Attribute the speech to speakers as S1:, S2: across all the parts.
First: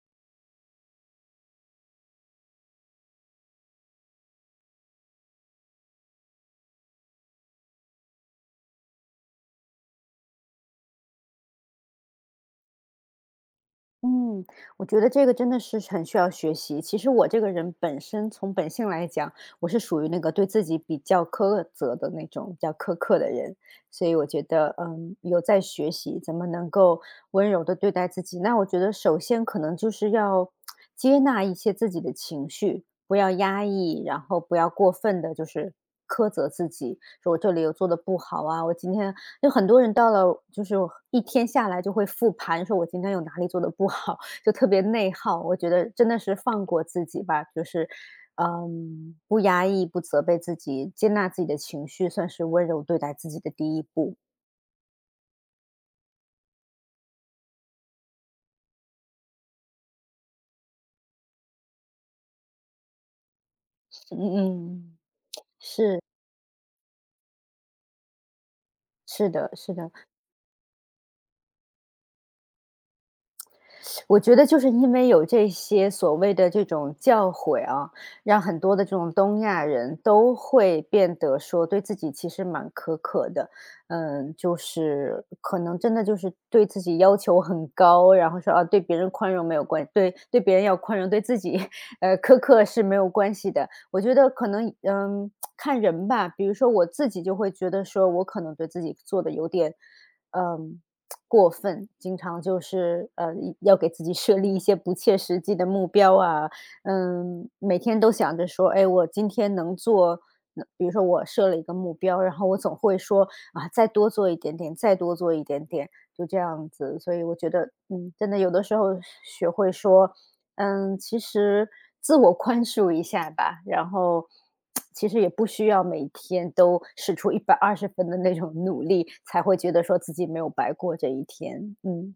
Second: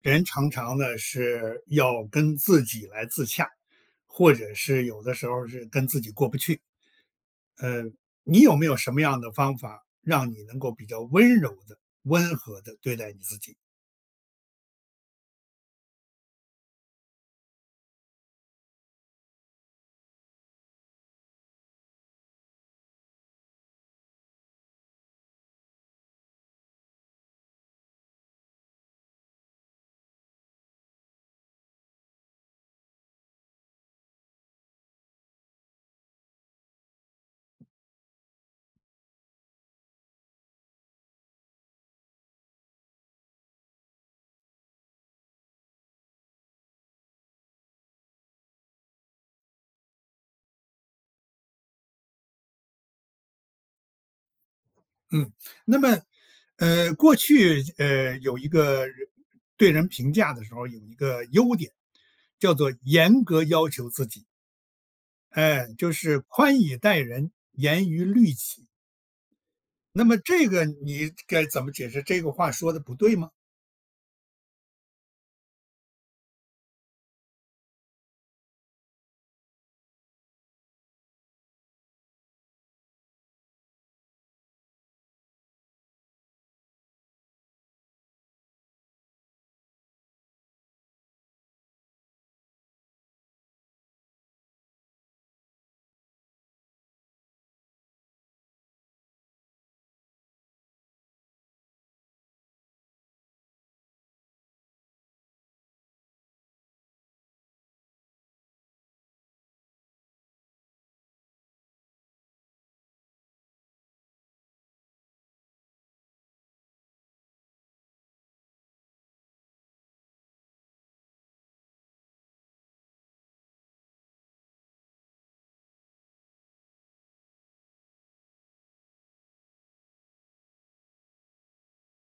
S1: 人常常呢是要跟自己来自洽，或者是有的时候是跟自己过不去。呃，你有没有什么样的方法，让你能够比较温柔的、温和的对待你自己？
S2: 嗯，我觉得这个真的是很需要学习。其实我这个人本身从本性来讲，我是属于那个对自己比较苛责的那种、比较苛刻的人，所以我觉得，有在学习怎么能够温柔的对待自己。那我觉得，首先可能就是要接纳一些自己的情绪，不要压抑，然后不要过分的，就是苛责自己，说我这里有做的不好啊，我今天就很多人到了就是一天下来就会复盘，说我今天有哪里做的不好，就特别内耗。我觉得真的是放过自己吧，就是，不压抑，不责备自己，接纳自己的情绪，算是温柔对待自己的第一步。
S1: 嗯，那么，过去有一个人对人评价的时候有一个优点，叫做严格要求自己，
S2: 嗯嗯，
S1: 哎，就
S2: 是，
S1: 是宽以待人，严于律己。
S2: 是的，是的。
S1: 那么这个你该怎么解释？这个话说的不对吗？
S2: 我觉得就是因为有这些所谓的这种教诲啊，让很多的这种东亚人都会变得说对自己其实蛮苛刻的，就是可能真的就是对自己要求很高，然后说啊对别人宽容没有关，对别人要宽容，对自己苛刻是没有关系的。我觉得可能看人吧，比如说我自己就会觉得说我可能对自己做的有点嗯过分，经常就是，要给自己设立一些不切实际的目标啊，每天都想着说，哎，我今天能做那比如说我设了一个目标，然后我总会说，啊，再多做一点点，再多做一点点，就这样子，所以我觉得，真的有的时候学会说，其实自我宽恕一下吧，然后其实也不需要每天都使出120分的那种努力，才会觉得说自己没有白过这一天。嗯，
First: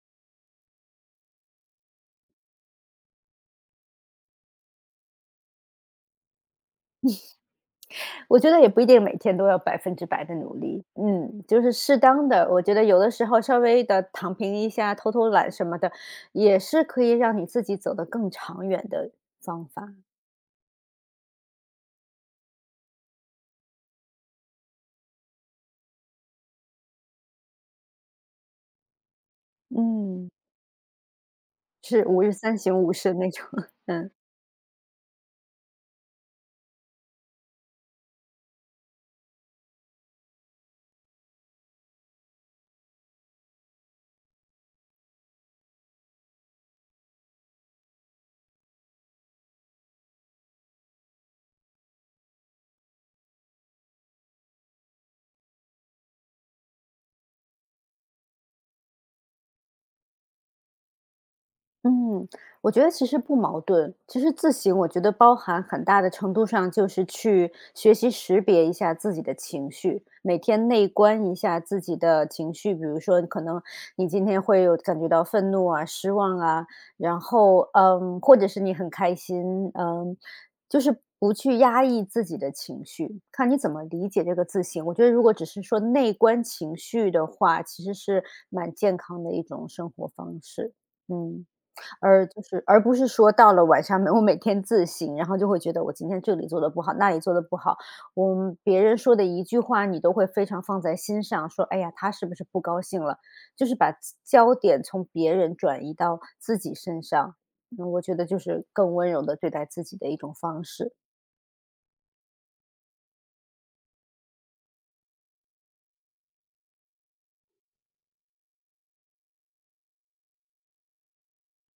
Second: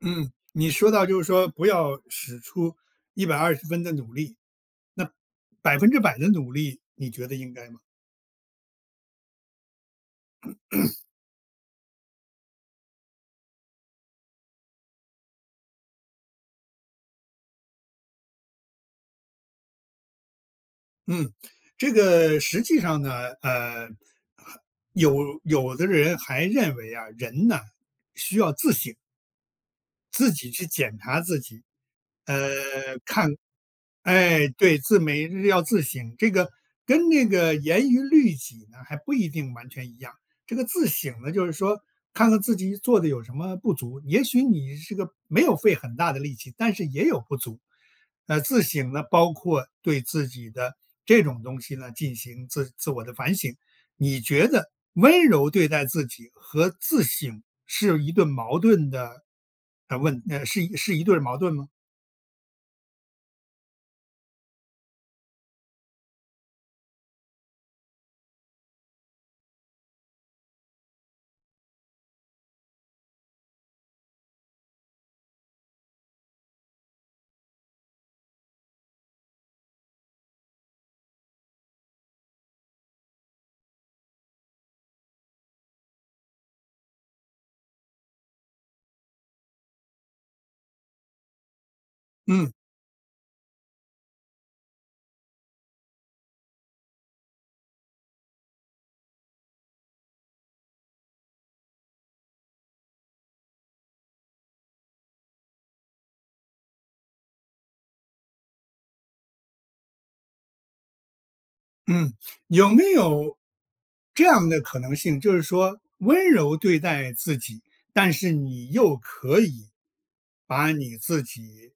S1: 嗯，你说到就是说不要使出120分的努力，那100%的努力，你觉得应该吗？
S2: 我觉得也不一定每天都要100%的努力，就是适当的，我觉得有的时候稍微的躺平一下、偷偷懒什么的，也是可以让你自己走得更长远的方法，
S1: 嗯，这个实际上呢，呃，有有的人还认为啊，人呢需要自省，
S2: 嗯。
S1: 自己去检查自己，
S2: 是五日三省吾身那
S1: 看
S2: 种，嗯。
S1: 哎，对，自美日要自省，这个跟那个严于律己呢，还不一定完全一样。这个自省呢，就是说看看自己做的有什么不足，也许你是个没有费很大的力气，但是也有不足。自省呢，包括对自己的这种东西呢进行自我的反省。你觉得温柔对待自己和自省是一对矛盾的呃问呃是一是一对矛盾吗？
S2: 嗯，我觉得其实不矛盾。其实自省，我觉得包含很大的程度上就是去学习识别一下自己的情绪，每天内观一下自己的情绪。比如说，可能你今天会有感觉到愤怒啊、失望啊，然后或者是你很开心，就是不去压抑自己的情绪，看你怎么理解这个自省。我觉得，如果只是说内观情绪的话，其实是蛮健康的一种生活方式。嗯。
S1: 嗯。
S2: 而不是说到了晚上，我每天自省，然后就会觉得我今天这里做的不好，那里做的不好，我们别人说的一句话，你都会非常放在心上，说："哎呀，他是不是不高兴了？"就是把自焦点从别人转移到自己身上，我觉得就是更温柔的对待自己的一种方式，
S1: 嗯，有没有这样的可能性，就是说温柔对待自己，但是你又可以把你自己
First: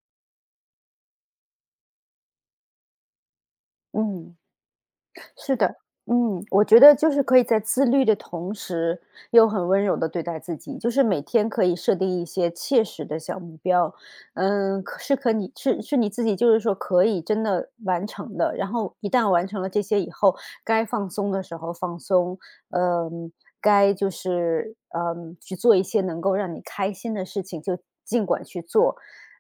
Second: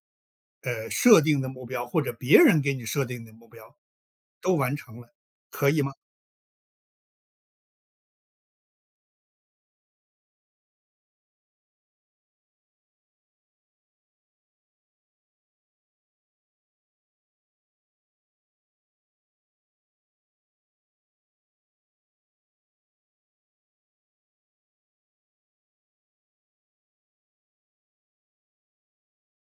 S1: 设定的目标，或者别人给你设定的目标
S2: 嗯。
S1: 都完成了，
S2: 是
S1: 可
S2: 的，
S1: 以吗？
S2: 我觉得就是可以在自律的同时，又很温柔的对待自己，就是每天可以设定一些切实的小目标，可是你自己就是说可以真的完成的，然后一旦完成了这些以后，该放松的时候放松，嗯，该就是去做一些能够让你开心的事情，就尽管去做。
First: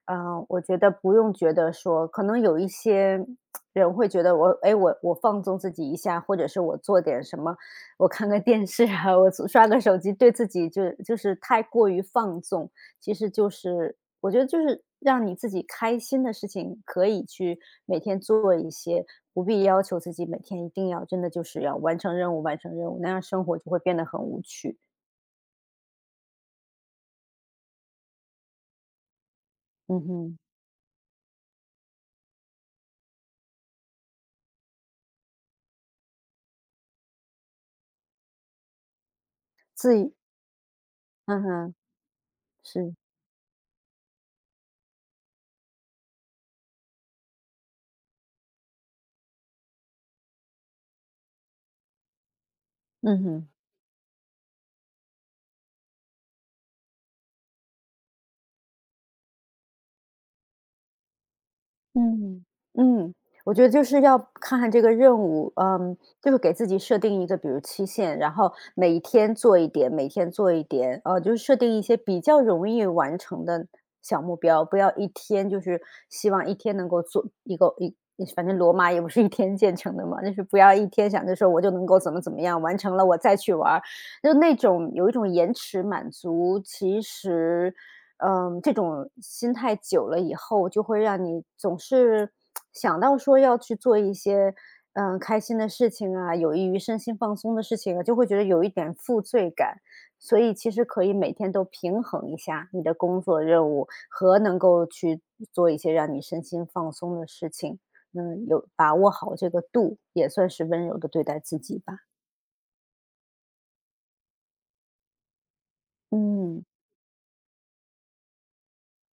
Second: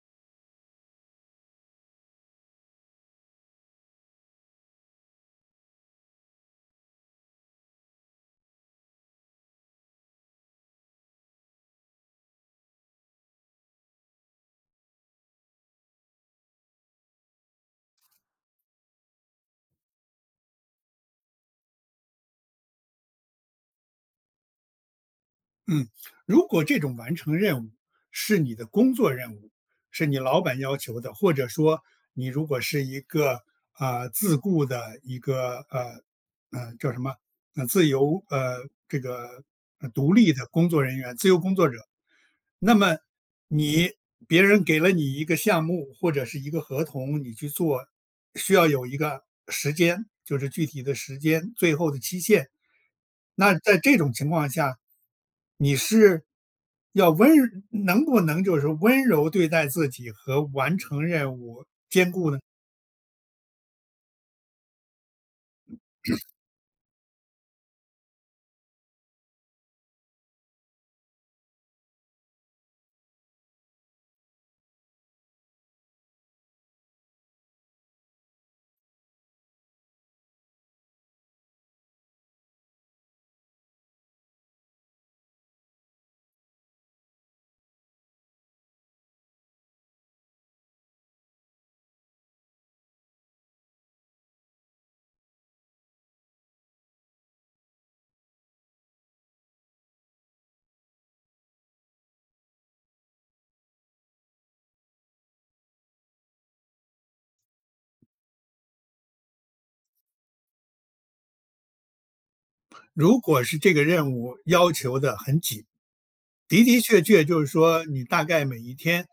S2: 我觉得不用觉得说，可能有一些人会觉得我，哎，我放纵自己一下，或者是我做点什么，我看个电视啊，我刷个手机，对自己就是太过于放纵。其实就是我觉得就是让你自己开心的事情，可以去每天做一些，不必要求自己每天一定要真的就是要完成任务，完成任务，那样生活就会变得很无趣。
S1: 嗯，如果这种完成任务是你的工作任务，
S2: 嗯
S1: 是你
S2: 哼，
S1: 老板要求的，或者说你如果是一个自雇的一个呃呃叫什么呃自由呃这个呃
S2: 自
S1: 独
S2: 己，
S1: 立的工作人员、自由
S2: 嗯
S1: 工作
S2: 哼，
S1: 者，那
S2: 是，
S1: 么你别人给了你一个项目或者是一个合同，你去做，需要有一个时间，就是具体的时间，最后的期限。
S2: 嗯哼。
S1: 那在这种情况下，你是要温能不能就是温柔对待自己和完成任务兼顾呢？
S2: 嗯嗯，我觉得就是要看看这个任务，就是给自己设定一个，比如期限，然后每一天做一点，每天做一点，就是设定一些比较容易完成的小目标，不要一天就是希望一天能够做一个一，反正罗马也不是一天建成的嘛，就是不要一天想着说我就能够怎么怎么样完成了，我再去玩儿，就那种有一种延迟满足，其实。这种心态久了以后，就会让你总是想到说要去做一些，开心的事情啊，有益于身心放松的事情啊，就会觉得有一点负罪感。所以其实可以每天都平衡一下你的工作任务和能够去做一些让你身心放松的事情。有把握好这个度，也算是温柔的对待自己吧。
S1: 如果是这个任务要求的很紧，的
S2: 嗯，
S1: 的确确就是说，你大概每一天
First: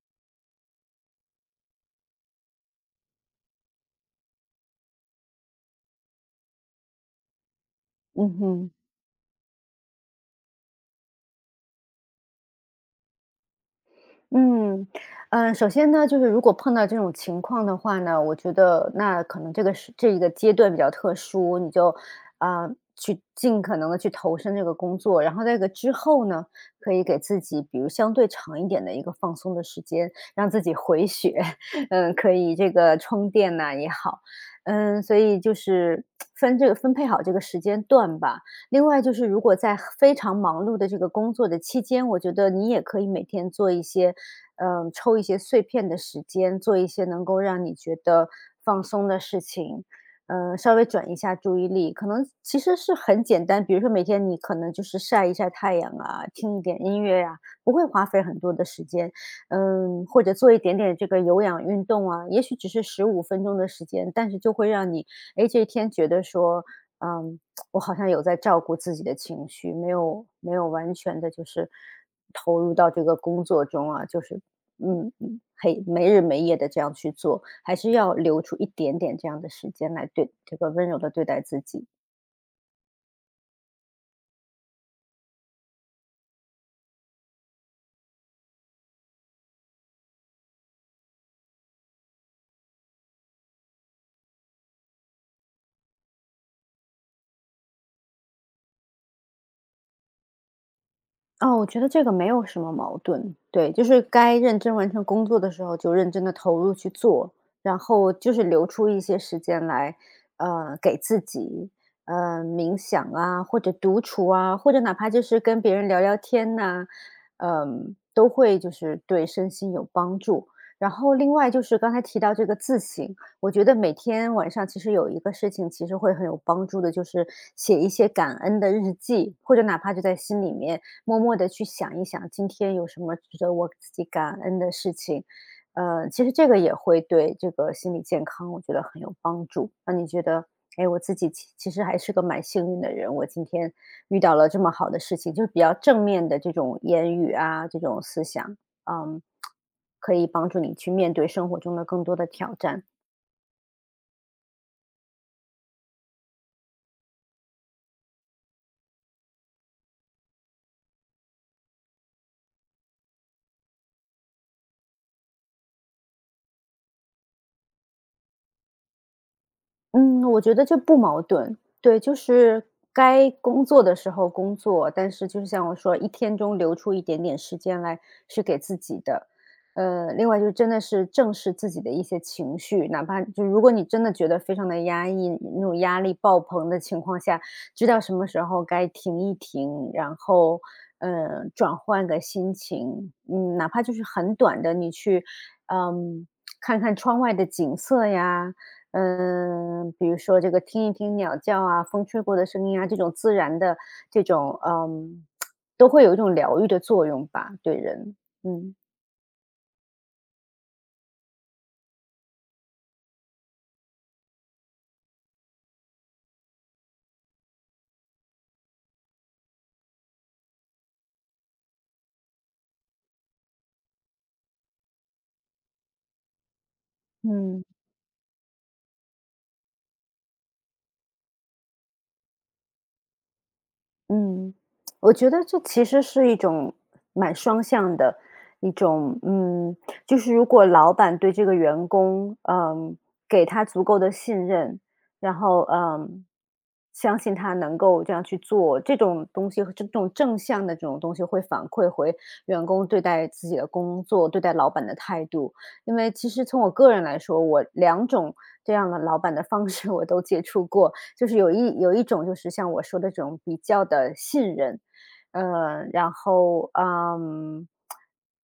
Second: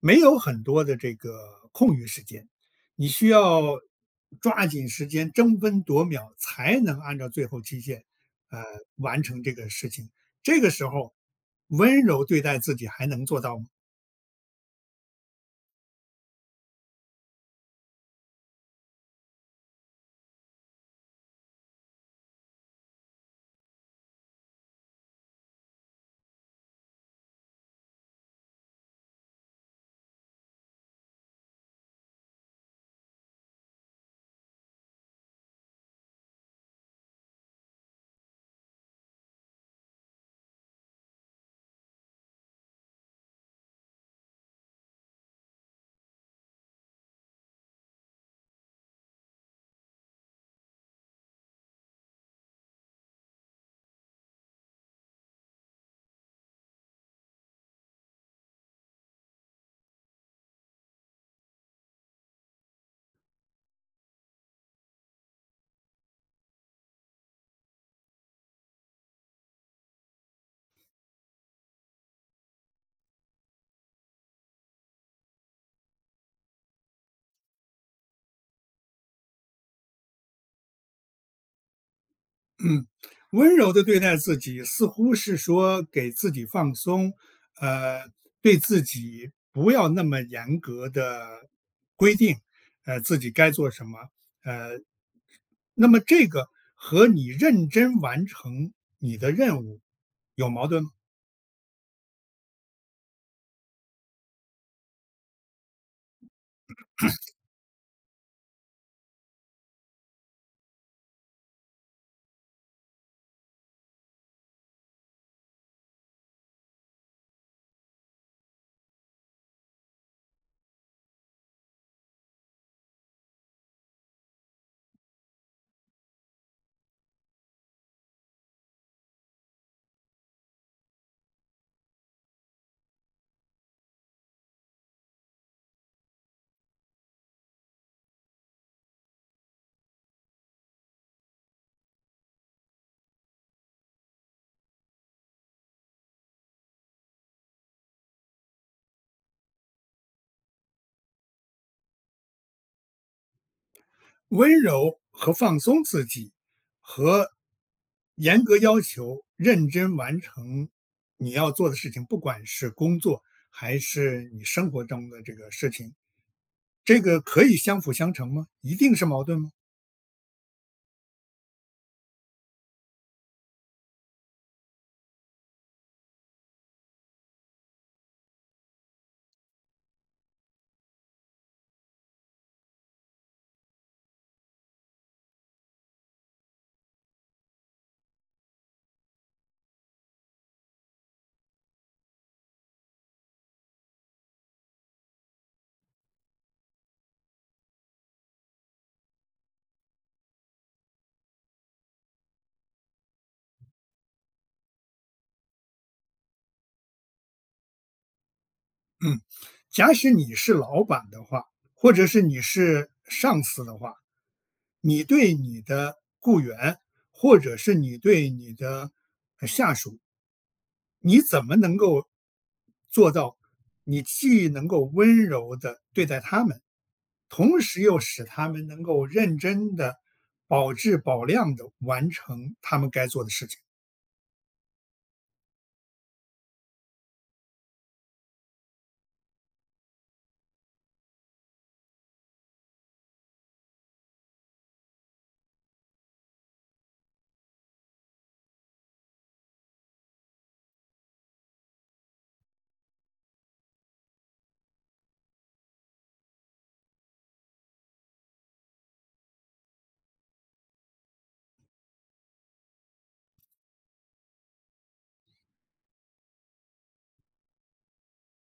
S1: 没有很多的这个空余时间，你需要抓紧时间，争分夺秒，才能按照最后期限，
S2: 嗯
S1: 呃，
S2: 哼。
S1: 完成这个事情。这个时候，温柔对待自己还能做到吗？
S2: 嗯，首先呢，就是如果碰到这种情况的话呢，我觉得那可能这个是这一个阶段比较特殊，你就啊、呃去尽可能的去投身这个工作，然后在这个之后呢，可以给自己比如相对长一点的一个放松的时间，让自己回血，可以这个充电呐、也好，所以就是 分配好这个时间段吧，另外就是如果在非常忙碌的这个工作的期间，我觉得你也可以每天做一些，抽一些碎片的时间，做一些能够让你觉得放松的事情，稍微转移一下注意力，可能其实是很简单，比如说每天你可能就是晒一晒太阳啊，听一点音乐呀、不会花费很多的时间，或者做一点点这个有氧运动啊，也许只是15分钟的时间，但是就会让你，哎，这一天觉得说。嗯，我好像有在照顾自己的情绪，没有完全的，就是投入到这个工作中啊，就是嘿，没日没夜的这样去做，还是要留出一点点这样的时间来对这个温柔的对待自己。
S1: 温柔的对待自己，似乎是说给自己放松，呃，对自己不要那么严格的规定，自己该做什么，呃，那么这个和你认真完成你的任务有矛盾吗？
S2: 哦，我觉得这个没有什么矛盾，对，就是该认真完成工作的时候就认真的投入去做，然后就是留出一些时间来，给自己，冥想啊，或者独处啊，或者哪怕就是跟别人聊聊天呐，都会就是对身心有帮助。然后另外就是刚才提到这个自省，我觉得每天晚上其实有一个事情其实会很有帮助的，就是写一些感恩的日记，或者哪怕就在心里面。默默的去想一想，今天有什么值得我自己感恩的事情。其实这个也会对这个心理健康，我觉得很有帮助，让你觉得，哎，我自己其实还是个蛮幸运的人，我今天遇到了这么好的事情，就是比较正面的这种言语啊，这种思想，嗯，可以帮助你去面对生活中的更多的挑战。
S1: 温柔和放松自己，和严格要求认真完成你要做的事情，不管是工作还是你生活中的这个事情，这个可以相辅相成吗？一定是矛盾吗？
S2: 嗯，我觉得这不矛盾。对，就是该工作的时候工作，但是就是像我说，一天中留出一点点时间来是给自己的。另外就是真的是正视自己的一些情绪，哪怕就如果你真的觉得非常的压抑，那种压力爆棚的情况下，知道什么时候该停一停，然后转换个心情，嗯，哪怕就是很短的，你去嗯看看窗外的景色呀，嗯，比如说这个听一听鸟叫啊，风吹过的声音啊，这种自然的这种，嗯，都会有一种疗愈的作用吧，对人，嗯。
S1: 嗯，假使你是老板的话，或者是你是上司的话，你对你的雇员，或者是你对你的下属，你怎么能够做到，你既能够温柔的对待他们，同
S2: 嗯。
S1: 时又使他们能够认真的、保质保量的完成他们该做的事情？
S2: 嗯，我觉得这其实是一种蛮双向的一种，嗯，就是如果老板对这个员工，嗯，给他足够的信任，然后嗯，相信他能够这样去做，这种东西和这种正向的这种东西会反馈回员工对待自己的工作、对待老板的态度。因为其实从我个人来说，我两种这样的老板的方式我都接触过，就是有一种就是像我说的这种比较的信任，然后，嗯，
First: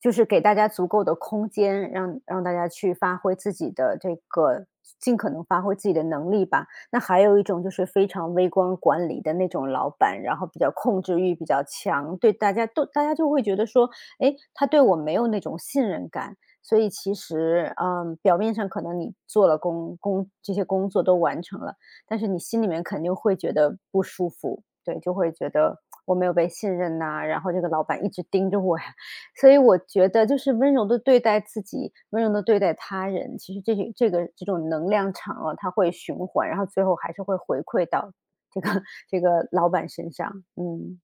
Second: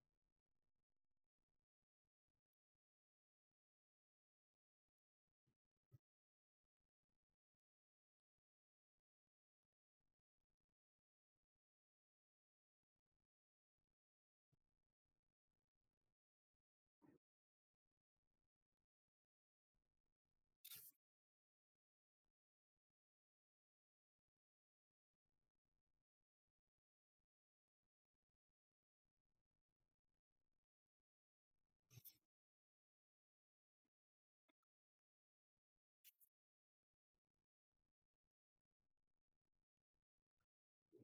S2: 就是给大家足够的空间，让大家去发挥自己的这个尽可能发挥自己的能力吧。那还有一种就是非常微观管理的那种老板，然后比较控制欲比较强，对大家就会觉得说，哎，他对我没有那种信任感。所以其实，嗯，表面上可能你做了这些工作都完成了，但是你心里面肯定会觉得不舒服，对，就会觉得我没有被信任呐、然后这个老板一直盯着我呀，所以我觉得就是温柔的对待自己，温柔的对待他人，其实这些这个这种能量场啊，它会循环，然后最后还是会回馈到这个 这个老板身上，嗯。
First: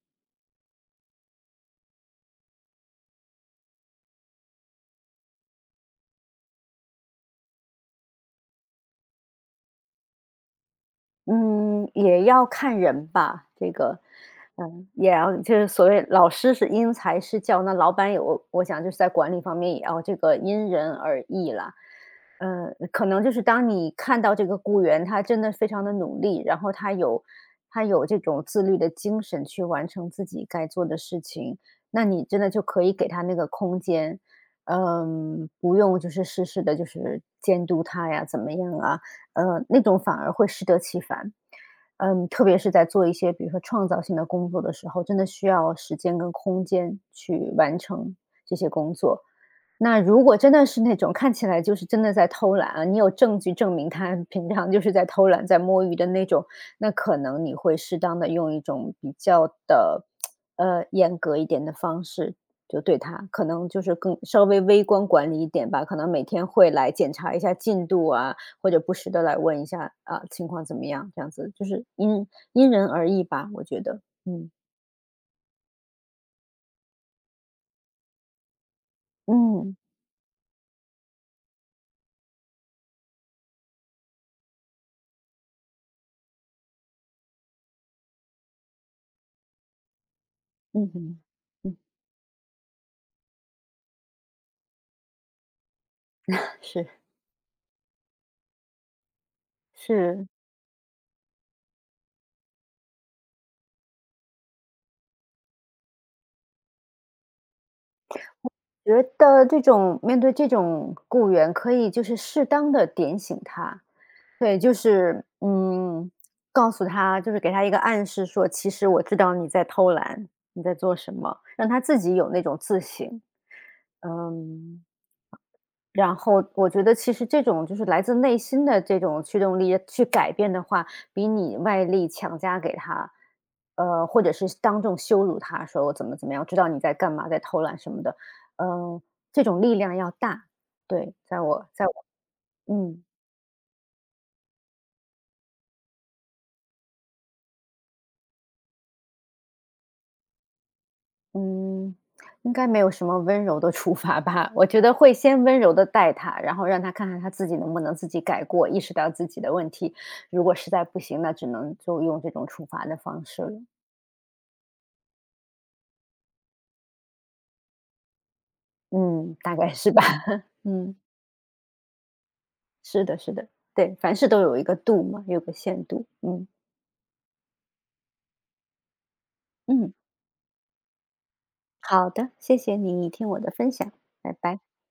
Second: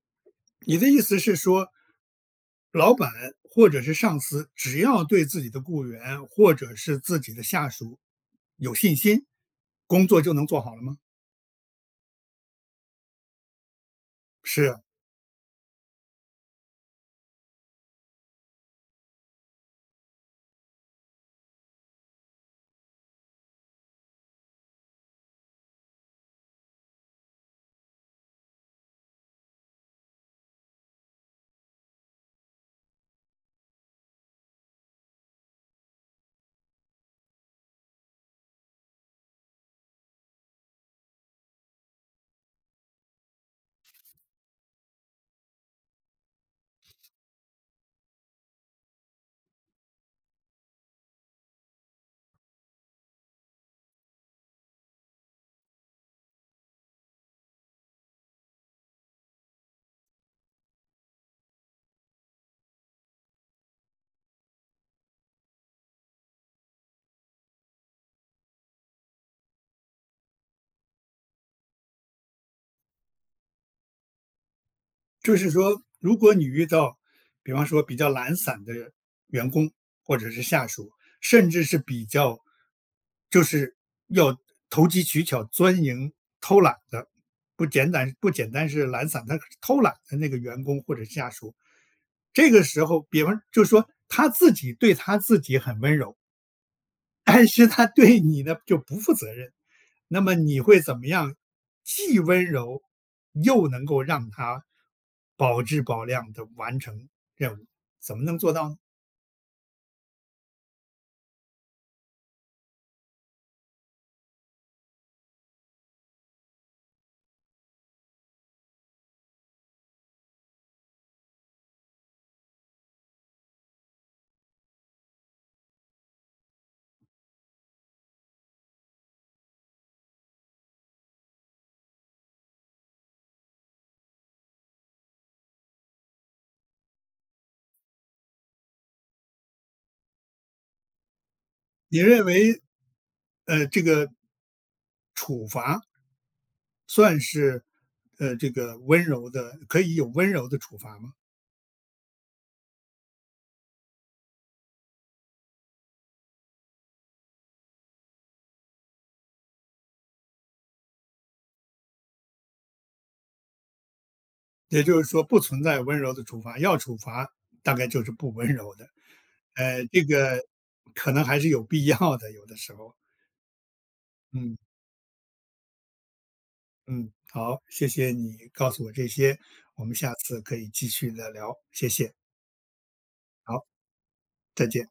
S1: 你的意思是说，老板或者是上司，只要对自己的雇员或者是自己的下属有信心，工作就能做好了吗？
S2: 嗯，也要看人吧，这个，
S1: 是
S2: 嗯，也要就是所谓老师是因材施教，那老板有我想就是在管理方面也要这个因人而异啦。呃，可能就是当你看到这个雇员他真的非常的努力，然后他有这种自律的精神去完成自己该做的事情，那你真的就可以给他那个空间，嗯，不用就是事事的就是监督他呀，怎么样啊？那种反而会适得其反。嗯，特别是在做一些比如说创造性的工作的时候，真的需要时间跟空间去完成这些工作。那如果真的是那种看起来就是真的在偷懒啊，你有证据证明他平常就是在偷懒、在摸鱼的那种，那可能你会适当的用一种比较的，严格一点的方式，就对他可能就是更稍微微观管理一点吧，可能每天会来检查一下进度啊，或者不时的来问一下，啊，情况怎么样？这样子就是因人而异吧，我觉得，嗯，
S1: 就是说，如果你遇到，比方说比较懒散的员工
S2: 嗯，
S1: 或者是下属，甚至是比较就是要投机取巧、钻营、偷懒的，不简单是懒散，他是偷懒的那个员工
S2: 嗯
S1: 或者
S2: 哼
S1: 下属，
S2: 嗯，
S1: 这个时候，比方就是说他自己对他自己很温柔，
S2: 是，
S1: 但是他对你呢就不负责任。那
S2: 是，
S1: 么你会怎么样，既温柔又能够让他保质保量的完成任务，怎么能做到呢？
S2: 觉得这种面对这种雇员可以就是适当的点醒他，对，就是，嗯，告诉他就是给他一个暗示说，其实我知道你在偷懒，你在做什么，让他自己有那种自省，嗯。然后我觉得其实这种就是来自内心的这种驱动力去改变的话，比你外力强加给他，或者是当众羞辱他，说我怎么怎么样，知道你在干嘛，在偷懒什么的，嗯、这种力量要大。对，在我，
S1: 你认为，
S2: 嗯
S1: 这个处罚算是，这个温柔的可以有温柔的处罚吗？
S2: 嗯，应该没有什么温柔的处罚吧？我觉得会先温柔的带他，然后让他看看他自己能不能自己改过，意识到自己的问题。如果实在不行，那只能就用这种处罚的方式了。
S1: 也就是说不存在温柔的处罚，要处罚大概就是不温柔的，
S2: 嗯，大概是吧。
S1: 这个
S2: 嗯，
S1: 可能还是有必要的，有的时候，
S2: 是的，是的，对，凡事都
S1: 嗯。
S2: 有一个度嘛，有个限度。嗯，
S1: 嗯，好，谢谢你告诉我这些，我
S2: 嗯，
S1: 们下次可以继续的聊，谢
S2: 好
S1: 谢，
S2: 的，谢谢你听我的
S1: 好，
S2: 分享，拜拜。
S1: 再见。